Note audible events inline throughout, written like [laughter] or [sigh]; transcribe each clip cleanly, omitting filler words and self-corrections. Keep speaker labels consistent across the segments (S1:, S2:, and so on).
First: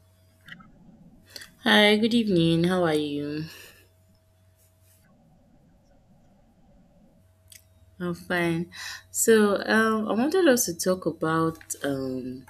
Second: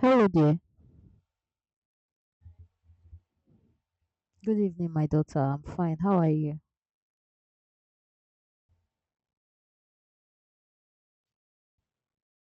S1: Hello there.
S2: Hi, good evening. How are you?
S1: Good evening, my daughter. I'm fine. How are you?
S2: I'm fine. So, I wanted us to talk about um,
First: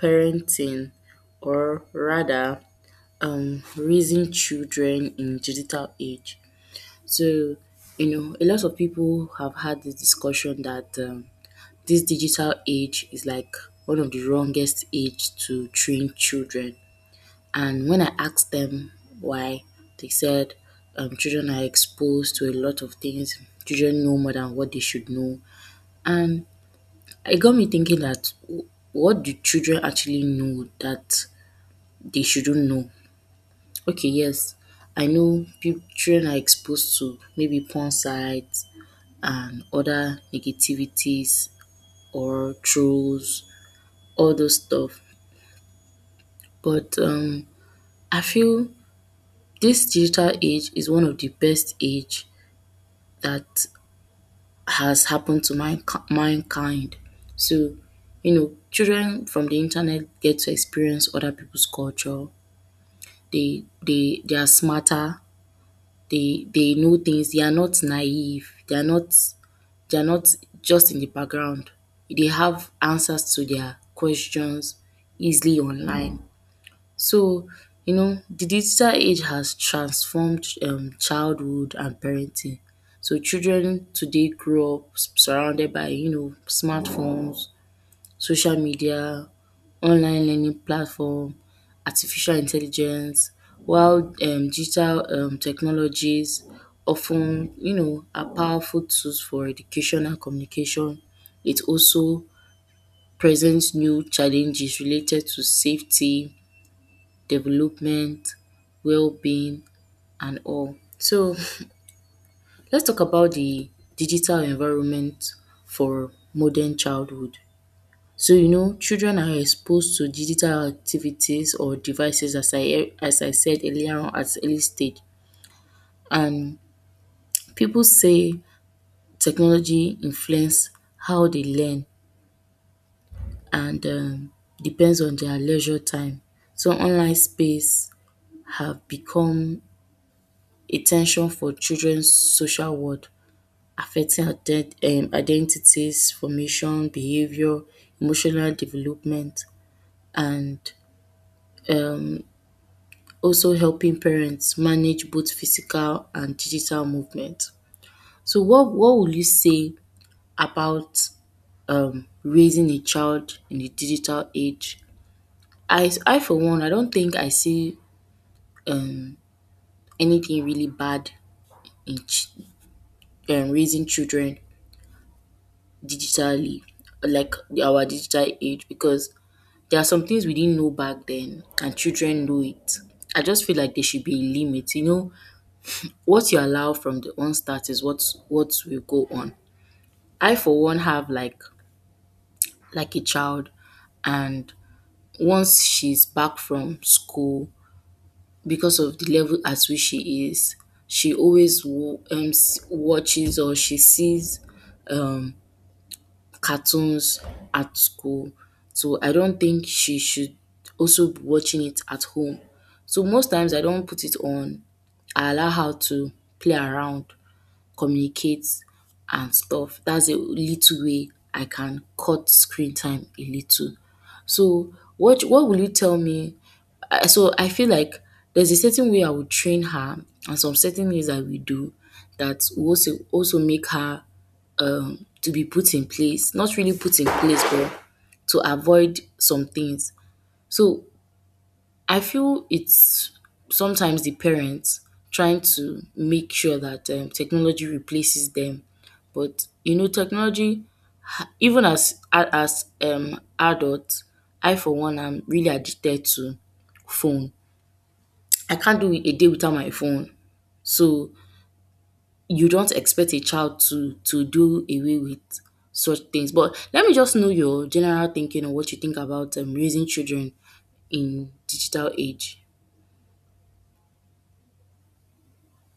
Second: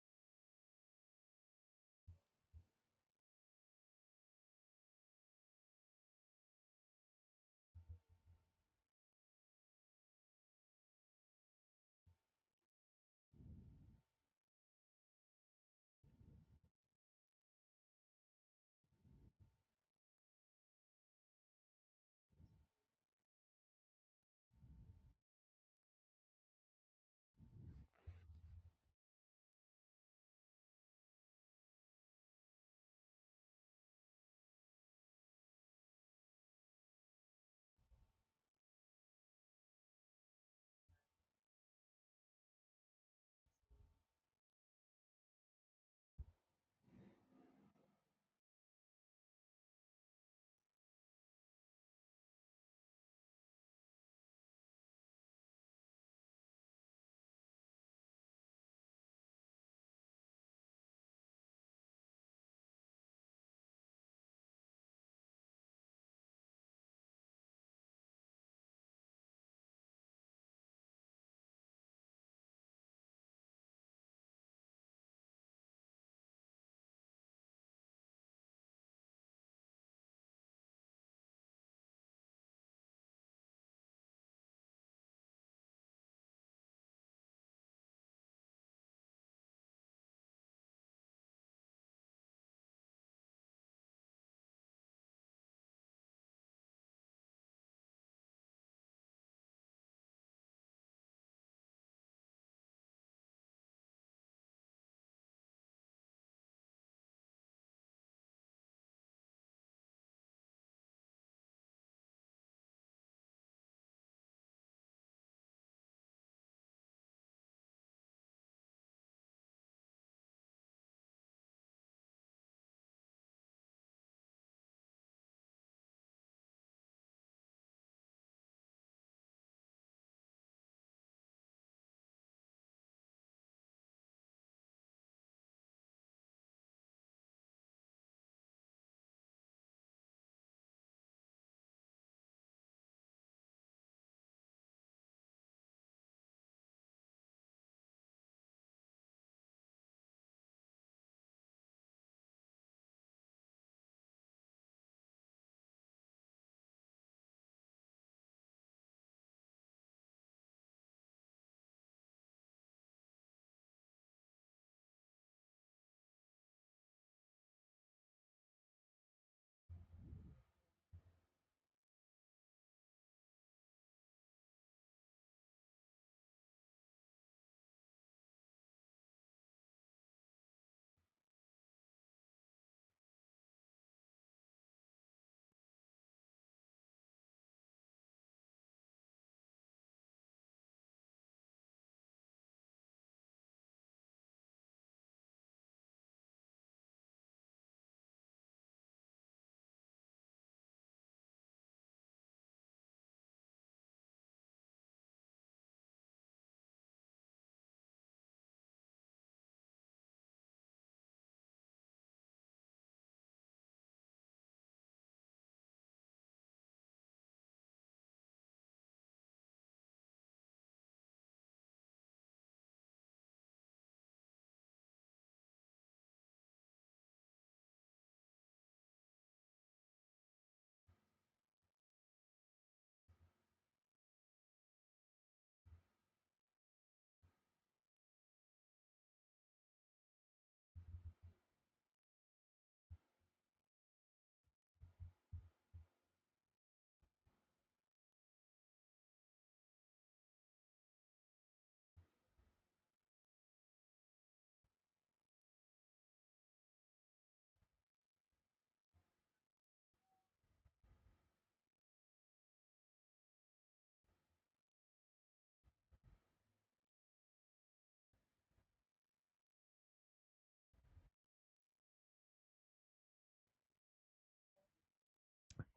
S2: parenting, or rather, raising children in digital age. So, you know, a lot of people have had this discussion that this digital age is like one of the wrongest age to train children. And when I asked them why, they said children are exposed to a lot of things. Children know more than what they should know. And it got me thinking that what do children actually know that they shouldn't know? Okay, yes, I know children are exposed to maybe porn sites and other negativities or trolls, all those stuff. But I feel this digital age is one of the best age that has happened to my mankind. So, you know, children from the internet get to experience other people's culture. They are smarter. They know things. They are not naive. They are not just in the background. They have answers to their questions easily online. So, you know, the digital age has transformed childhood and parenting. So children today grow up surrounded by, you know, smartphones, social media, online learning platform, artificial intelligence, while digital technologies often, you know, are powerful tools for education and communication. It also presents new challenges related to safety, development, well-being and all. So let's talk about the digital environment for modern childhood. So you know children are exposed to digital activities or devices as I said earlier on at early stage, and people say technology influence how they learn and depends on their leisure time. So online space have become attention for children's social world affecting identities, formation, behavior, emotional development and um also helping parents manage both physical and digital movement. So what would you say about raising a child in the digital age? I for one I don't think I see um anything really bad in raising children digitally, like our digital age, because there are some things we didn't know back then, and children know it. I just feel like there should be a limit. You know, what you allow from the onset is what will go on. I, for one, have like a child, and once she's back from school, because of the level at which she is, she always watches or she sees um cartoons at school. So I don't think she should also be watching it at home. So most times I don't put it on. I allow her to play around, communicate and stuff. That's a little way I can cut screen time a little. So what will you tell me? So I feel like there's a certain way I would train her and some certain ways I will do that will also make her to be put in place. Not really put in place but to avoid some things. So I feel it's sometimes the parents trying to make sure that technology replaces them. But you know, technology even as adults, I for one am really addicted to phone. I can't do a day without my phone. So you don't expect a child to do away with such things. But let me just know your general thinking on what you think about raising children in digital age.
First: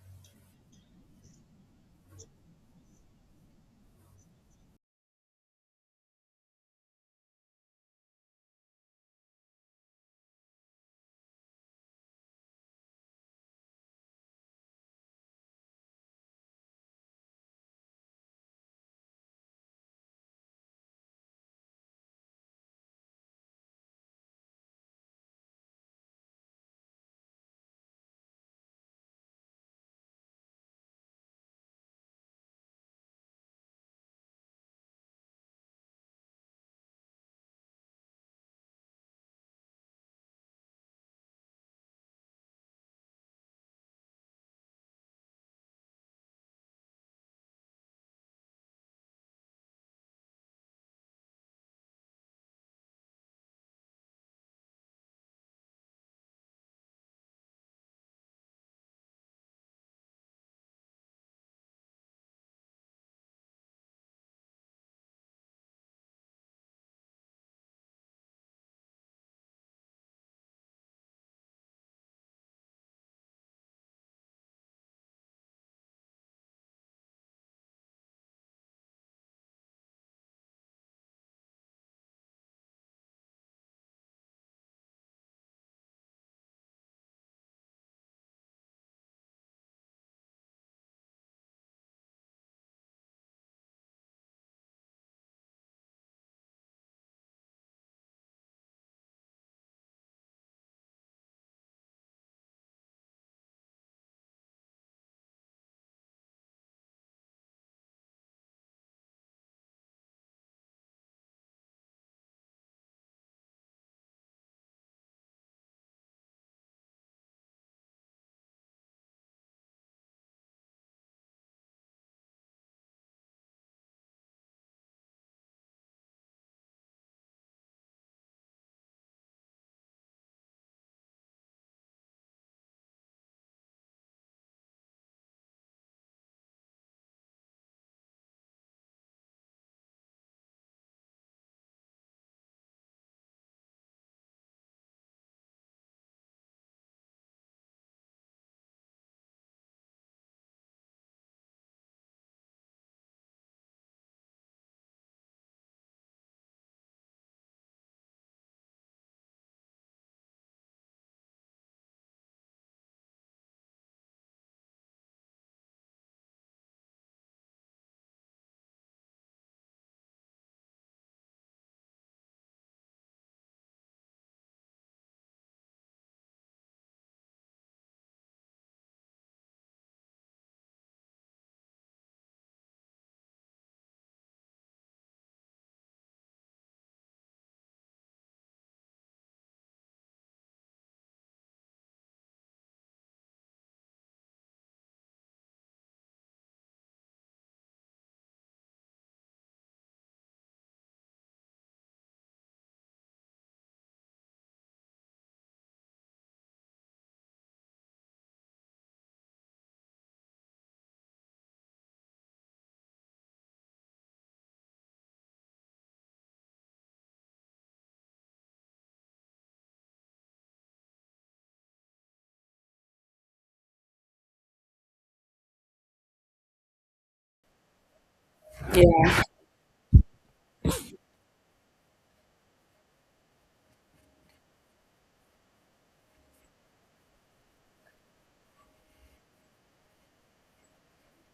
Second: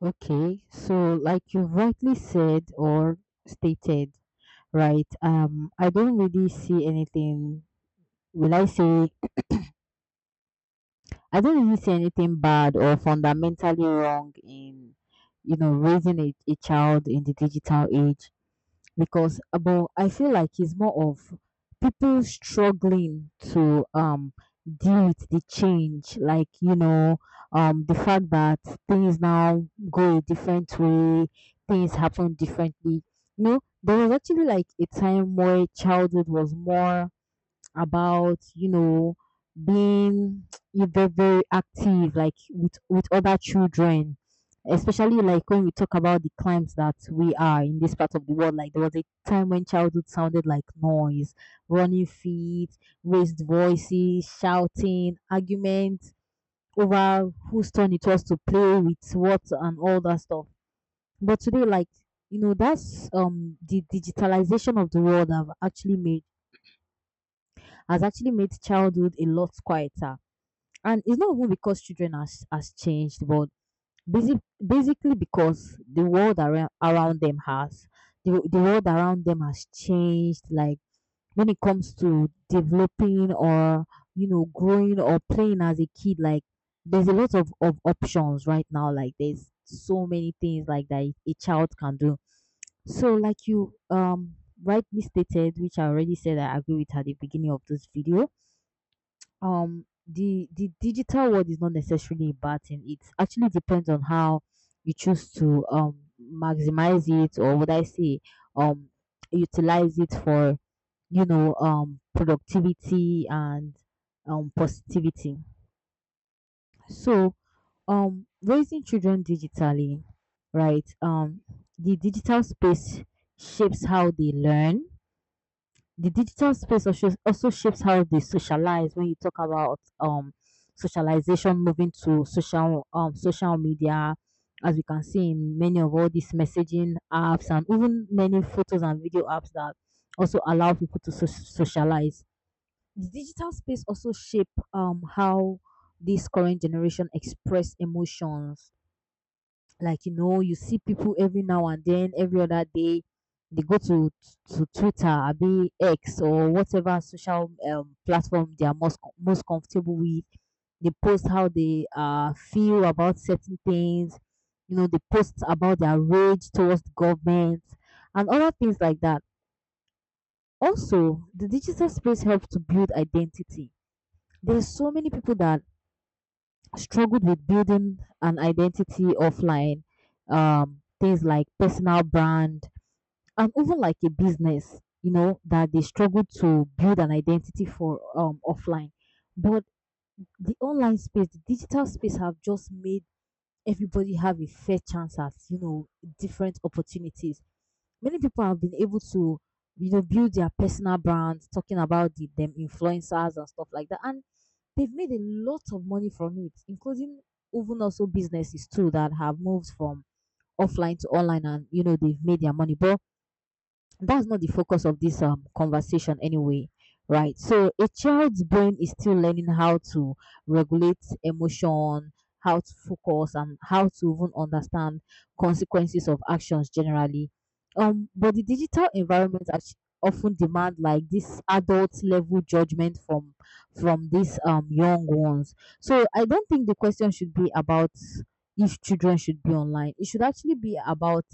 S1: Okay. So, like you rightly said or stated, right? I don't really see anything. Will I say I don't really see anything bad or fundamentally wrong in, you know, raising a child in the digital age. Because but I feel like it's more of people struggling to deal with the change, like you know, the fact that things now go a different way, things happen differently. You know, there was actually like a time where childhood was more about, you know, being [tsk] you're very active, like with other children, especially like when we talk about the climes that we are in this part of the world. Like there was a time when childhood sounded like noise, running feet, raised voices, shouting, arguments over whose turn it was to play with what and all that stuff. But today, like, you know, that's the digitalization of the world have actually made has actually made childhood a lot quieter. And it's not even because children has changed, but basic, basically because the world around them has. The world around them has changed, like when it comes to developing or, you know, growing or playing as a kid. Like there's a lot of options right now. Like there's so many things like that a child can do. So like you rightly stated, which I already said I agree with at the beginning of this video, um the digital world is not necessarily a bad thing. It actually depends on how you choose to maximize it, or would I say um utilize it for, you know, productivity and positivity. So raising children digitally, right? The digital space shapes how they learn. The digital space also shapes how they socialize when you talk about socialization moving to social, social media, as we can see in many of all these messaging apps and even many photos and video apps that also allow people to socialize. The digital space also shape how this current generation express emotions. Like, you know, you see people every now and then, every other day, they go to Twitter or be X, or whatever social, platform they are most comfortable with. They post how they feel about certain things. You know, they post about their rage towards the government and other things like that. Also, the digital space helps to build identity. There's so many people that struggled with building an identity offline, things like personal brand, and even like a business, you know, that they struggled to build an identity for, offline. But the online space, the digital space, have just made everybody have a fair chance at, you know, different opportunities. Many people have been able to, you know, build their personal brands, talking about the, them influencers and stuff like that. And they've made a lot of money from it, including even also businesses too, that have moved from offline to online. And, you know, they've made their money. But that's not the focus of this conversation anyway. Right, so a child's brain is still learning how to regulate emotion, how to focus, and how to even understand consequences of actions generally. But the
S2: Yeah,
S1: often demand like this adult level judgment from these young ones. So I don't think the question should be about if children should be online. It should actually be about,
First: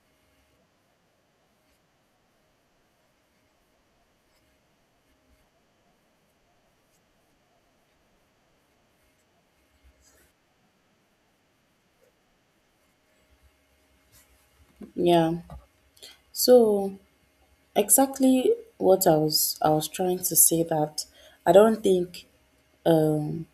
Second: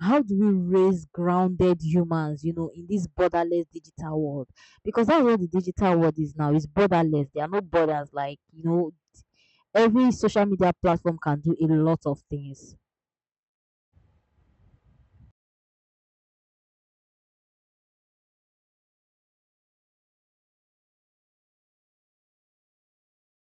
S1: how do we raise grounded humans, you know, in this borderless digital world? Because that's what the digital world is now. It's borderless. There are no borders. Like, you know, every social media platform can do a lot of things.
S2: yeah. So exactly what I was trying to say that I don't think um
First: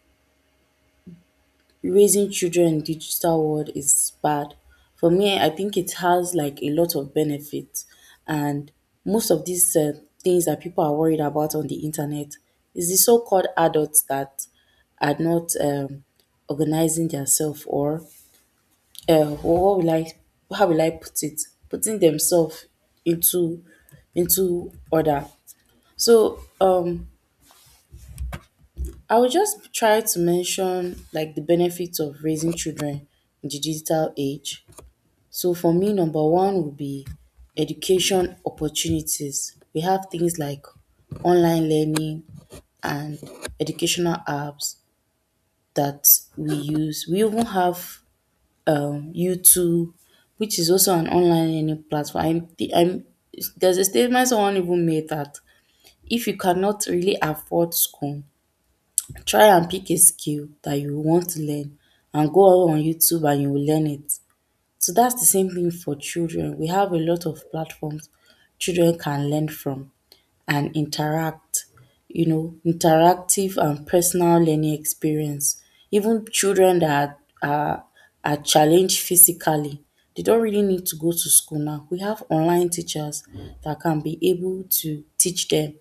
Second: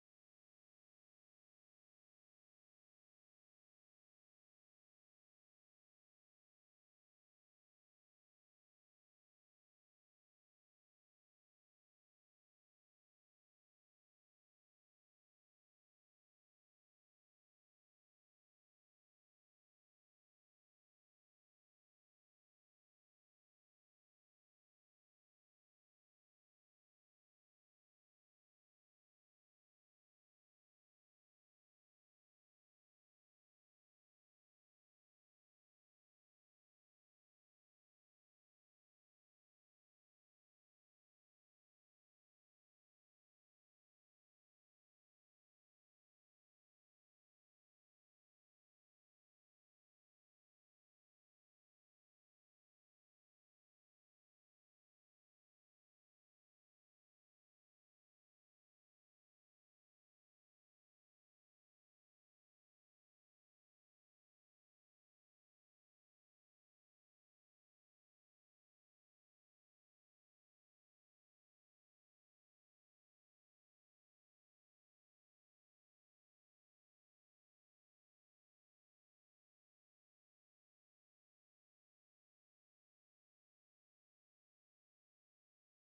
S2: raising children in digital world is bad. For me, I think it has like a lot of benefits, and most of these things that people are worried about on the internet is the so-called adults that are not organizing themselves or uh, what will I, how will I put it, putting themselves into into order. So I will just try to mention like the benefits of raising children in the digital age. So for me, number one would be education opportunities. We have things like online learning and educational apps that we use. We even have YouTube, which is also an online learning platform. I'm, there's a statement someone even made that if you cannot really afford school, try and pick a skill that you want to learn and go on YouTube and you will learn it. So that's the same thing for children. We have a lot of platforms children can learn from and interact, you know, interactive and personal learning experience. Even children that are challenged physically, they don't really need to go to school now. We have online teachers that can be able to teach them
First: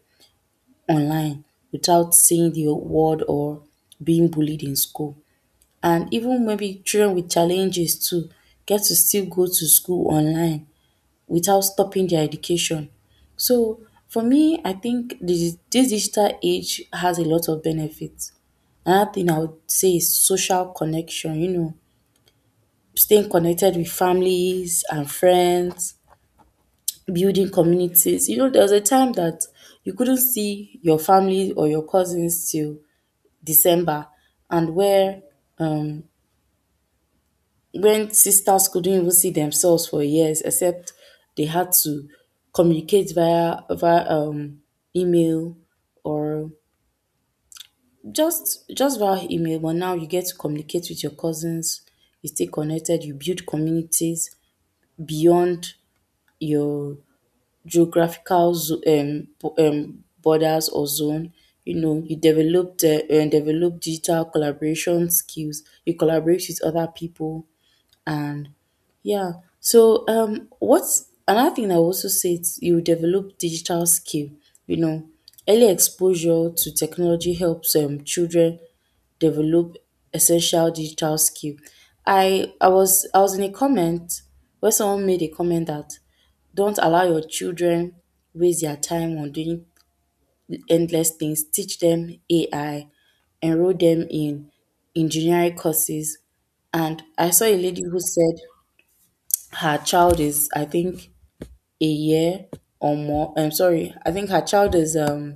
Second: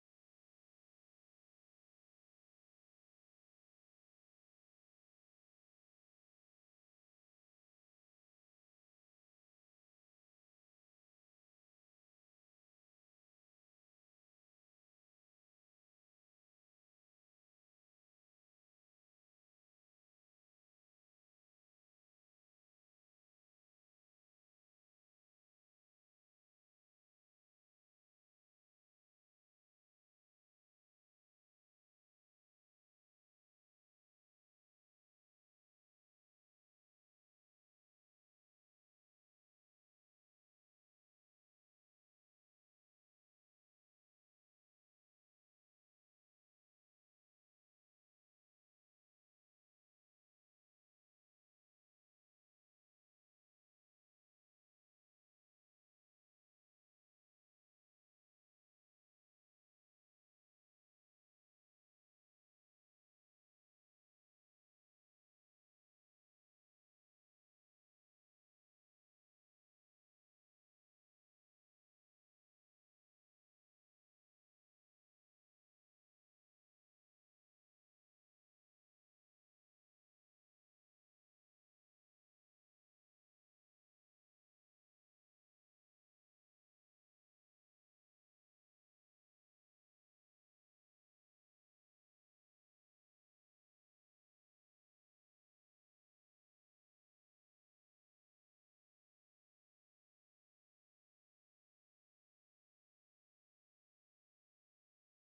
S2: online without saying the word or being bullied in school. And even maybe children with challenges too get to still go to school online without stopping their education. So for me, I think this digital age has a lot of benefits. Another thing I would say is social connection, you know, staying connected with families and friends, building communities. You know, there was a time that you couldn't see your family or your cousins till December, and where um, when sisters couldn't even see themselves for years except they had to communicate via email or just via email, but now you get to communicate with your cousins, you stay connected, you build communities beyond your geographical borders or zone. You know, you develop the develop digital collaboration skills. You collaborate with other people. And yeah, so what's another thing I would also say is you develop digital skill. You know, early exposure to technology helps children develop essential digital skill. I was in a comment where someone made a comment that don't allow your children waste their time on doing endless things. Teach them AI, enroll them in engineering courses. And I saw a lady who said her child is I think a year or more, I'm sorry, I think her child is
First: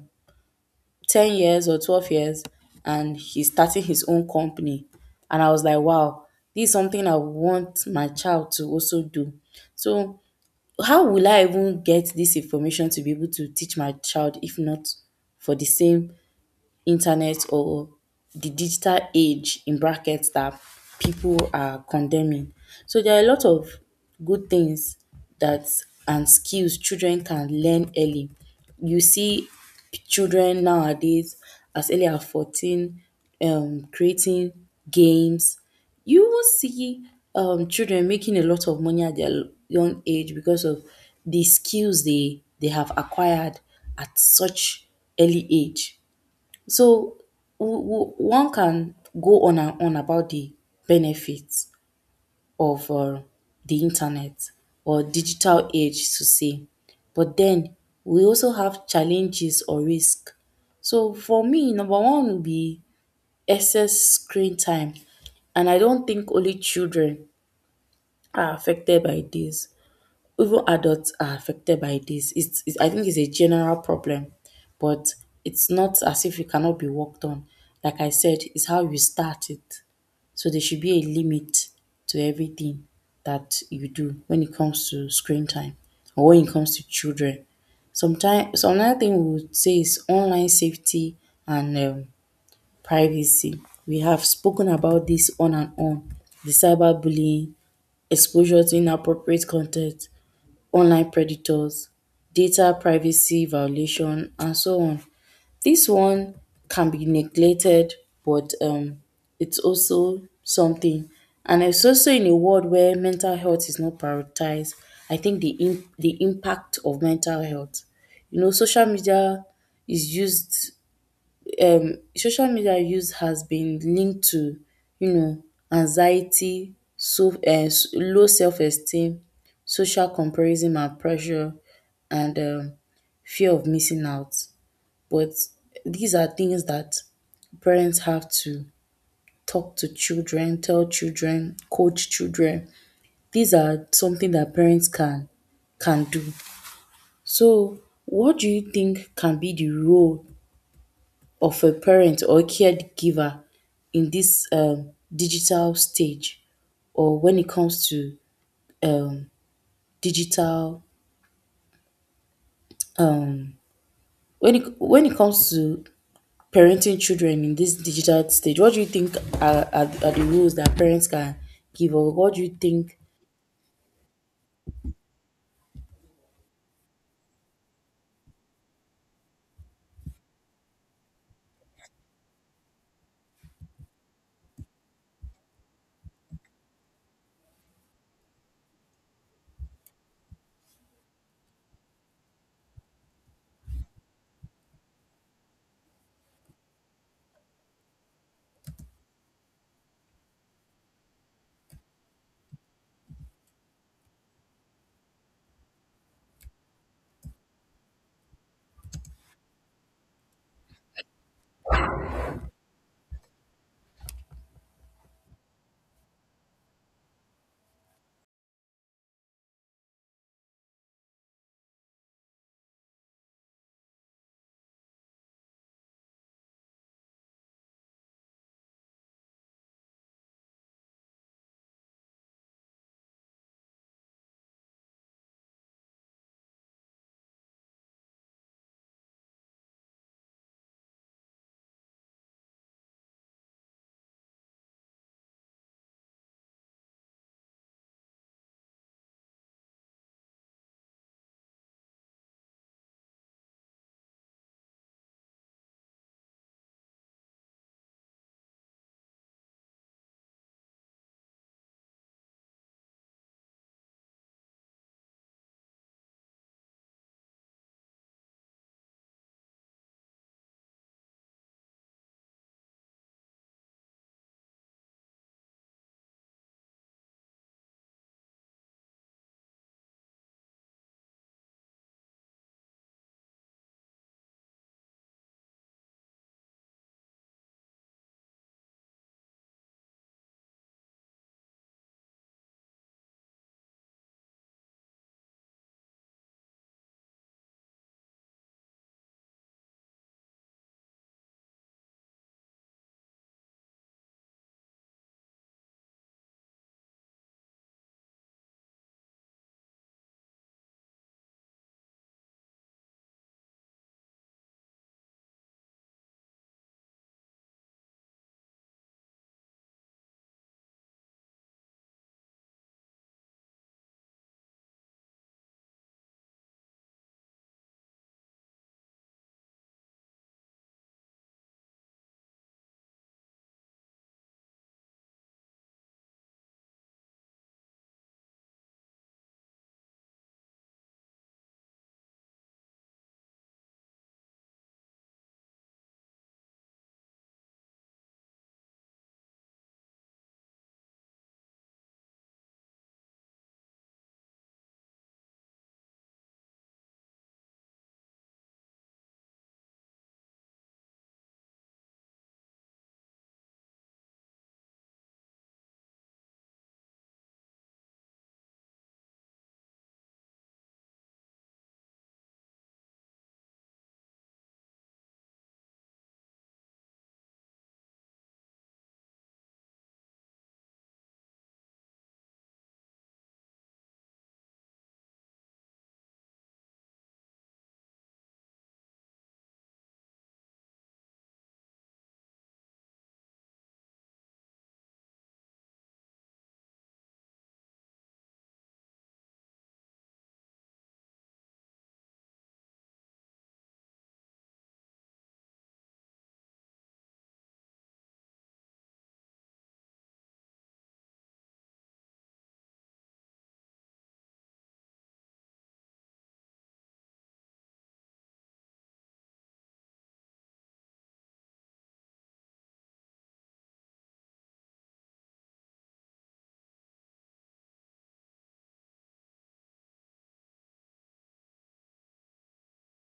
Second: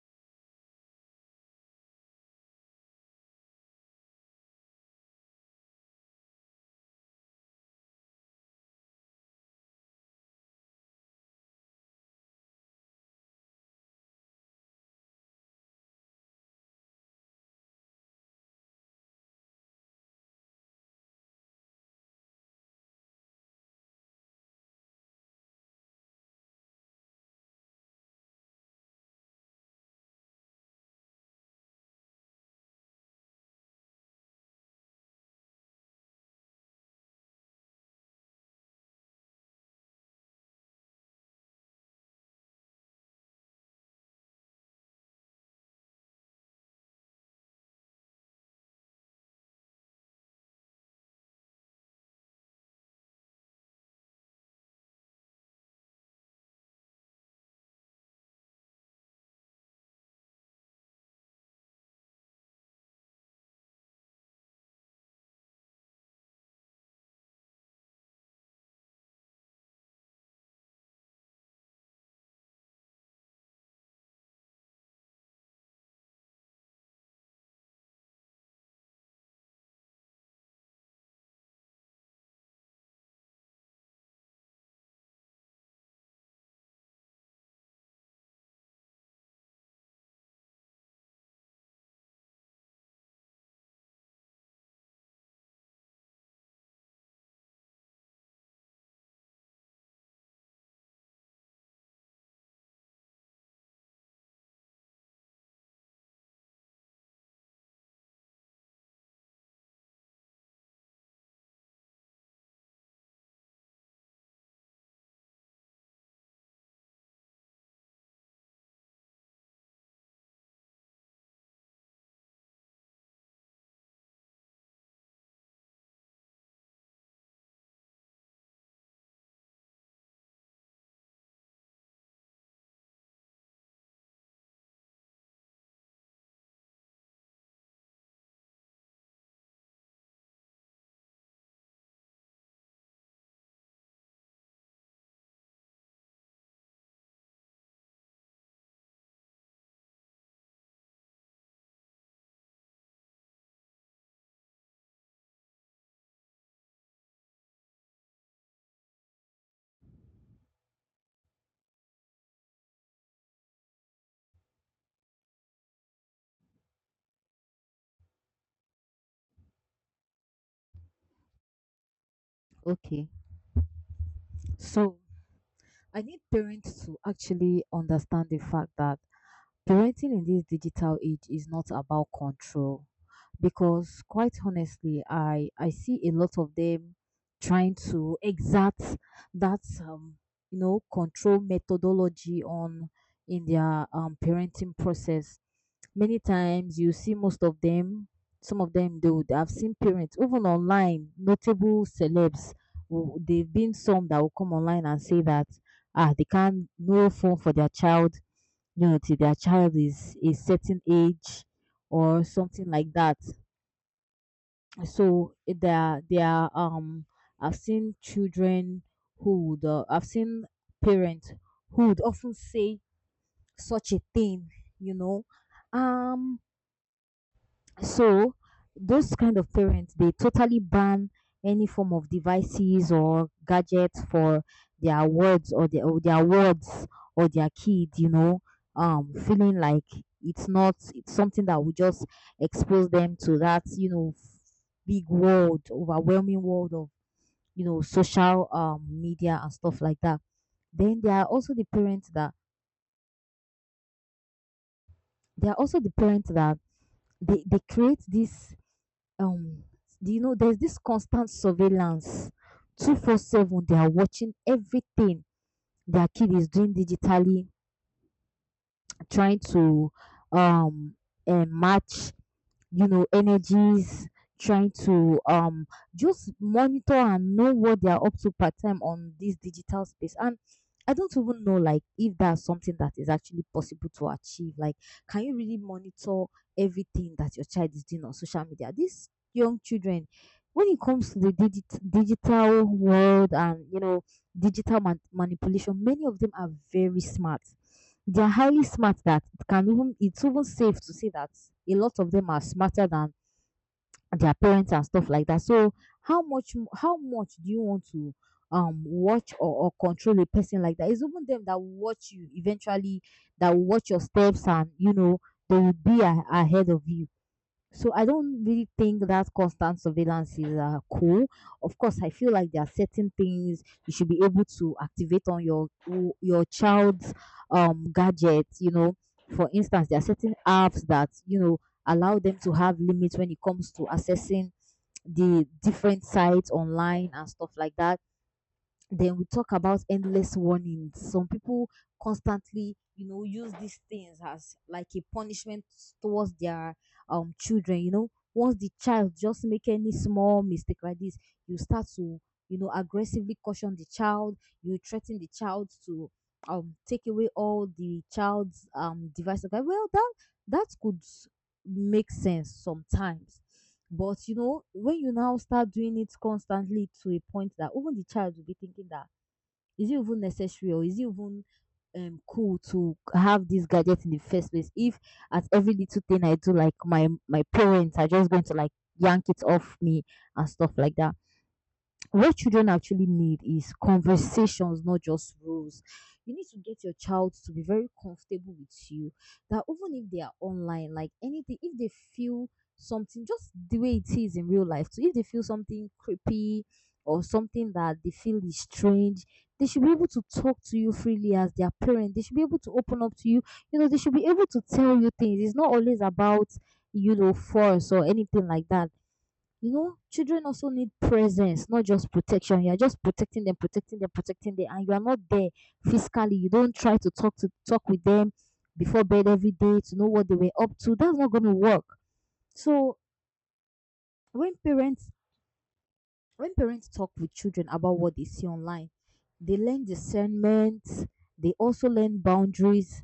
S2: 10 years or 12 years and he's starting his own company. And I was like, wow, this is something I want my child to also do. So how will I even get this information to be able to teach my child if not for the same internet or the digital age in brackets that people are condemning. So there are a lot of good things that and skills children can learn early. You see children nowadays as early as 14 creating games. You will see children making a lot of money at their young age because of the skills they have acquired at such early age. So one can go on and on about the benefits of the internet or digital age to say, but then we also have challenges or risk. So for me, number one would be excess screen time, and I don't think only children are affected by this, even adults are affected by this. It's I think it's a general problem, but it's not as if it cannot be worked on. Like I said, it's how you start it. So there should be a limit to everything that you do when it comes to screen time or when it comes to children. Sometimes, so another thing we would say is online safety and privacy. We have spoken about this on and on. The cyberbullying, exposure to inappropriate content, online predators, data privacy violation and so on. This one can be neglected but it's also something, and it's also in a world where mental health is not prioritized. I think the impact of mental health. You know, social media is used, social media use has been linked to, you know, anxiety, low self esteem, social comparison and pressure and fear of missing out. But these are things that parents have to talk to children, tell children, coach children. These are something that parents can do. So what do you think can be the role of a parent or caregiver in this digital stage or when it comes to um, digital when it comes to parenting children in this digital stage, what do you think are the rules that parents can give or what do you think
S1: Okay. So I need parents to actually understand the fact that parenting in this digital age is not about control. Because quite honestly, I see a lot of them trying to exact that, you know, control methodology on, in their parenting process. Many times you see most of them, some of them do. I've seen parents even online, notable celebs, they've been some that will come online and say that, ah, they can't no phone for their child, you know, till their child is a certain age or something like that. So, there I've seen children who would I've seen parents who would often say such a thing, you know. Um so those kind of parents, they totally ban any form of devices or gadgets for their words, or their words, or their kid, you know, feeling like it's not, it's something that will just expose them to that, you know, big world, overwhelming world of, you know, social media and stuff like that. Then there are also the parents that there are also the parents that they create this um do you know, there's this constant surveillance. 24/7 they are watching everything their kid is doing digitally, trying to um match, you know, energies, trying to, just monitor and know what they are up to part time on this digital space. And I don't even know like if that's something that is actually possible to achieve. Like can you really monitor everything that your child is doing on social media? These young children, when it comes to the digital world, and you know, digital manipulation, many of them are very smart. They are highly smart, that it can even, it's even safe to say that a lot of them are smarter than their parents and stuff like that. So how much do you want to watch or control a person like that? It's even them that will watch you eventually, that will watch your steps. And you know, they will be ahead of you. So I don't really think that constant surveillance is cool. Of course, I feel like there are certain things you should be able to activate on your child's gadget. You know, for instance, there are certain apps that, you know, allow them to have limits when it comes to accessing the different sites online and stuff like that. Then we talk about endless warnings. Some people constantly, you know, use these things as like a punishment towards their children. You know, once the child just make any small mistake like this, you start to, you know, aggressively caution the child. You threaten the child to take away all the child's devices. Like, well, that could make sense sometimes. But you know, when you now start doing it constantly to a point that even the child will be thinking that, is it even necessary, or is it even cool to have this gadget in the first place? If at every little thing I do, like my parents are just going to like yank it off me and stuff like that. What children actually need is conversations, not just rules. You need to get your child to be very comfortable with you. That even if they are online, like anything, if they feel something, just the way it is in real life. So if they feel something creepy or something that they feel is strange, they should be able to talk to you freely as their parent. They should be able to open up to you. You know, they should be able to tell you things. It's not always about, you know, force or anything like that. You know, children also need presence, not just protection. You are just protecting them, protecting them, protecting them, and you are not there physically. You don't try to talk with them before bed every day to know what they were up to. That's not going to work. So when parents when parents talk with children about what they see online, they learn discernment. They also learn boundaries,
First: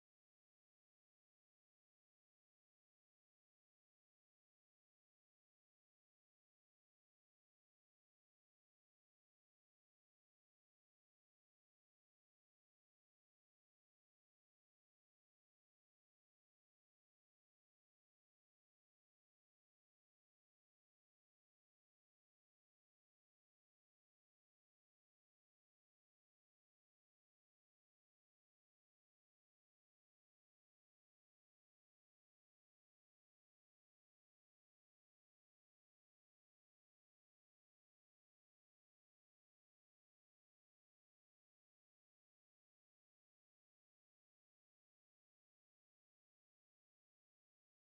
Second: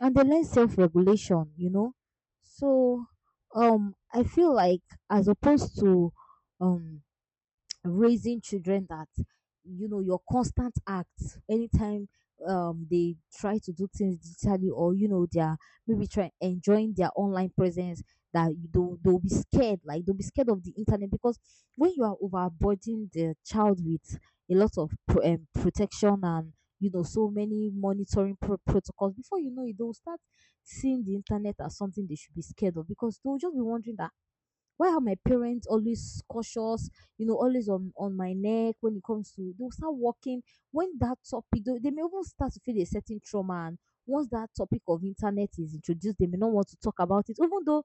S1: and they learn self regulation. You know, so I feel like, as opposed to um raising children that, you know, your constant acts anytime they try to do things digitally, or you know, they're maybe trying, enjoying their online presence, that they'll, be scared, like they'll be scared of the internet. Because when you are overburdening the child with a lot of protection and, you know, so many monitoring protocols, before you know it, they'll start seeing the internet as something they should be scared of. Because they'll just be wondering that, why are my parents always cautious, you know, always on my neck when it comes to, they'll start walking when that topic. They may even start to feel a certain trauma. And once that topic of internet is introduced, they may not want to talk about it, even though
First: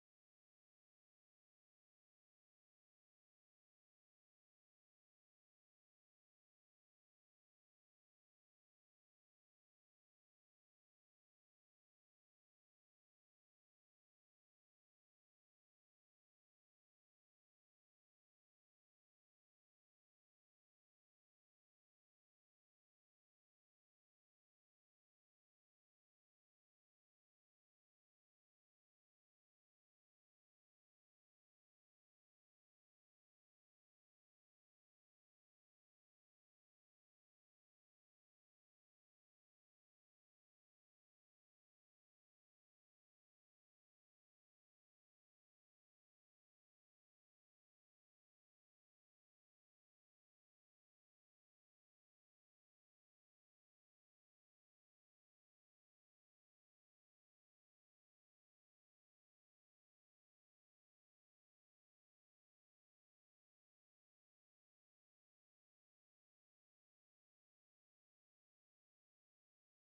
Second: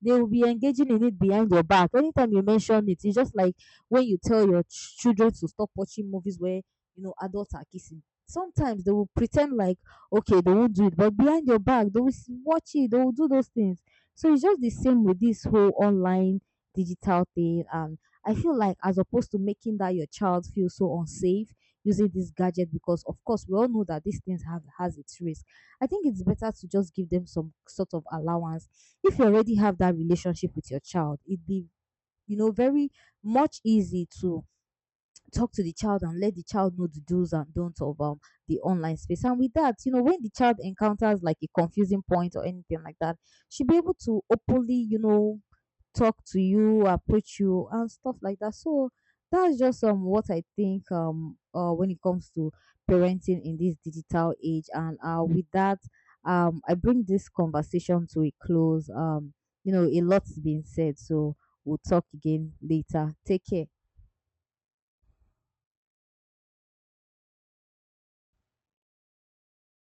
S1: they will be engaging in it behind your back. Anytime you mention it, it's just like when you tell your children to stop watching movies where, you know, adults are kissing. Sometimes they will pretend like okay, they won't do it, but behind your back they will watch it. They will do those things. So it's just the same with this whole online digital thing. And I feel like, as opposed to making that your child feel so unsafe using this gadget, because of course we all know that these things have has its risk. I think it's better to just give them some sort of allowance. If you already have that relationship with your child, it'd be, you know, very much easy to talk to the child and let the child know the do's and don'ts of the online space. And with that, you know, when the child encounters like a confusing point or anything like that, she'll be able to openly, you know, talk to you, approach you, and stuff like that. So that's just what I think when it comes to parenting in this digital age. And with that, I bring this conversation to a close. You know, a lot's been said, so we'll talk again later. Take care.